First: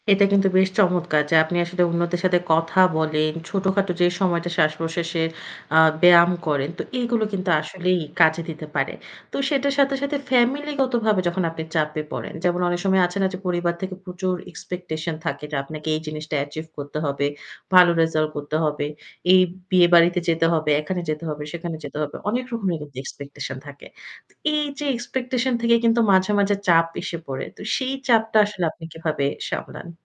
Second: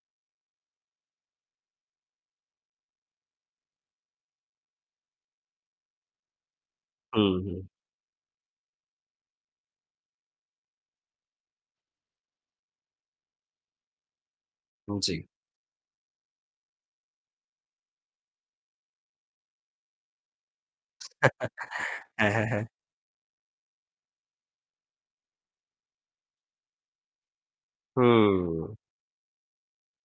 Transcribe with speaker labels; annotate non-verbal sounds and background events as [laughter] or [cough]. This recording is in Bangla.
Speaker 1: এটা কিন্তু বেশ চমৎকার যে আপনি আসলে অন্যদের সাথে কথা বলেন। ছোটখাটো যে সময়টা শ্বাস-প্রশ্বাসের আ ব্যায়াম করেন। তো এগুলো
Speaker 2: হুম,
Speaker 1: কিন্তু
Speaker 2: হুম।
Speaker 1: আসলেই কাজে দিতে পারে। তো সেটার সাথে, সাথে ফ্যামিলিগতভাবে যখন আপনি চাপে পড়েন। যেমন অনেক সময় আছে না যে পরিবার থেকে প্রচুর
Speaker 2: উম
Speaker 1: এক্সপেকটেশন
Speaker 2: জি।
Speaker 1: থাকে, যে আপনাকে এই জিনিসটা অ্যাচিভ করতে হবে। ভালো রেজাল্ট করতে হবে। এই বিয়েবাড়িতে যেতে হবে, এখানে যেতে হবে, সেখানে যেতে
Speaker 2: [chuckles]
Speaker 1: হবে।
Speaker 2: হ্যাঁ,
Speaker 1: অনেক
Speaker 2: হ্যাঁ, হ্যাঁ।
Speaker 1: রকমের কিন্তু এক্সপেকটেশন থাকে। তো এইযে এক্সপেকটেশন থেকে কিন্তু মাঝে, মাঝে চাপ এসে পড়ে। তো সেই চাপটা আসলে
Speaker 2: হুম।
Speaker 1: আপনি কিভাবে সামলান?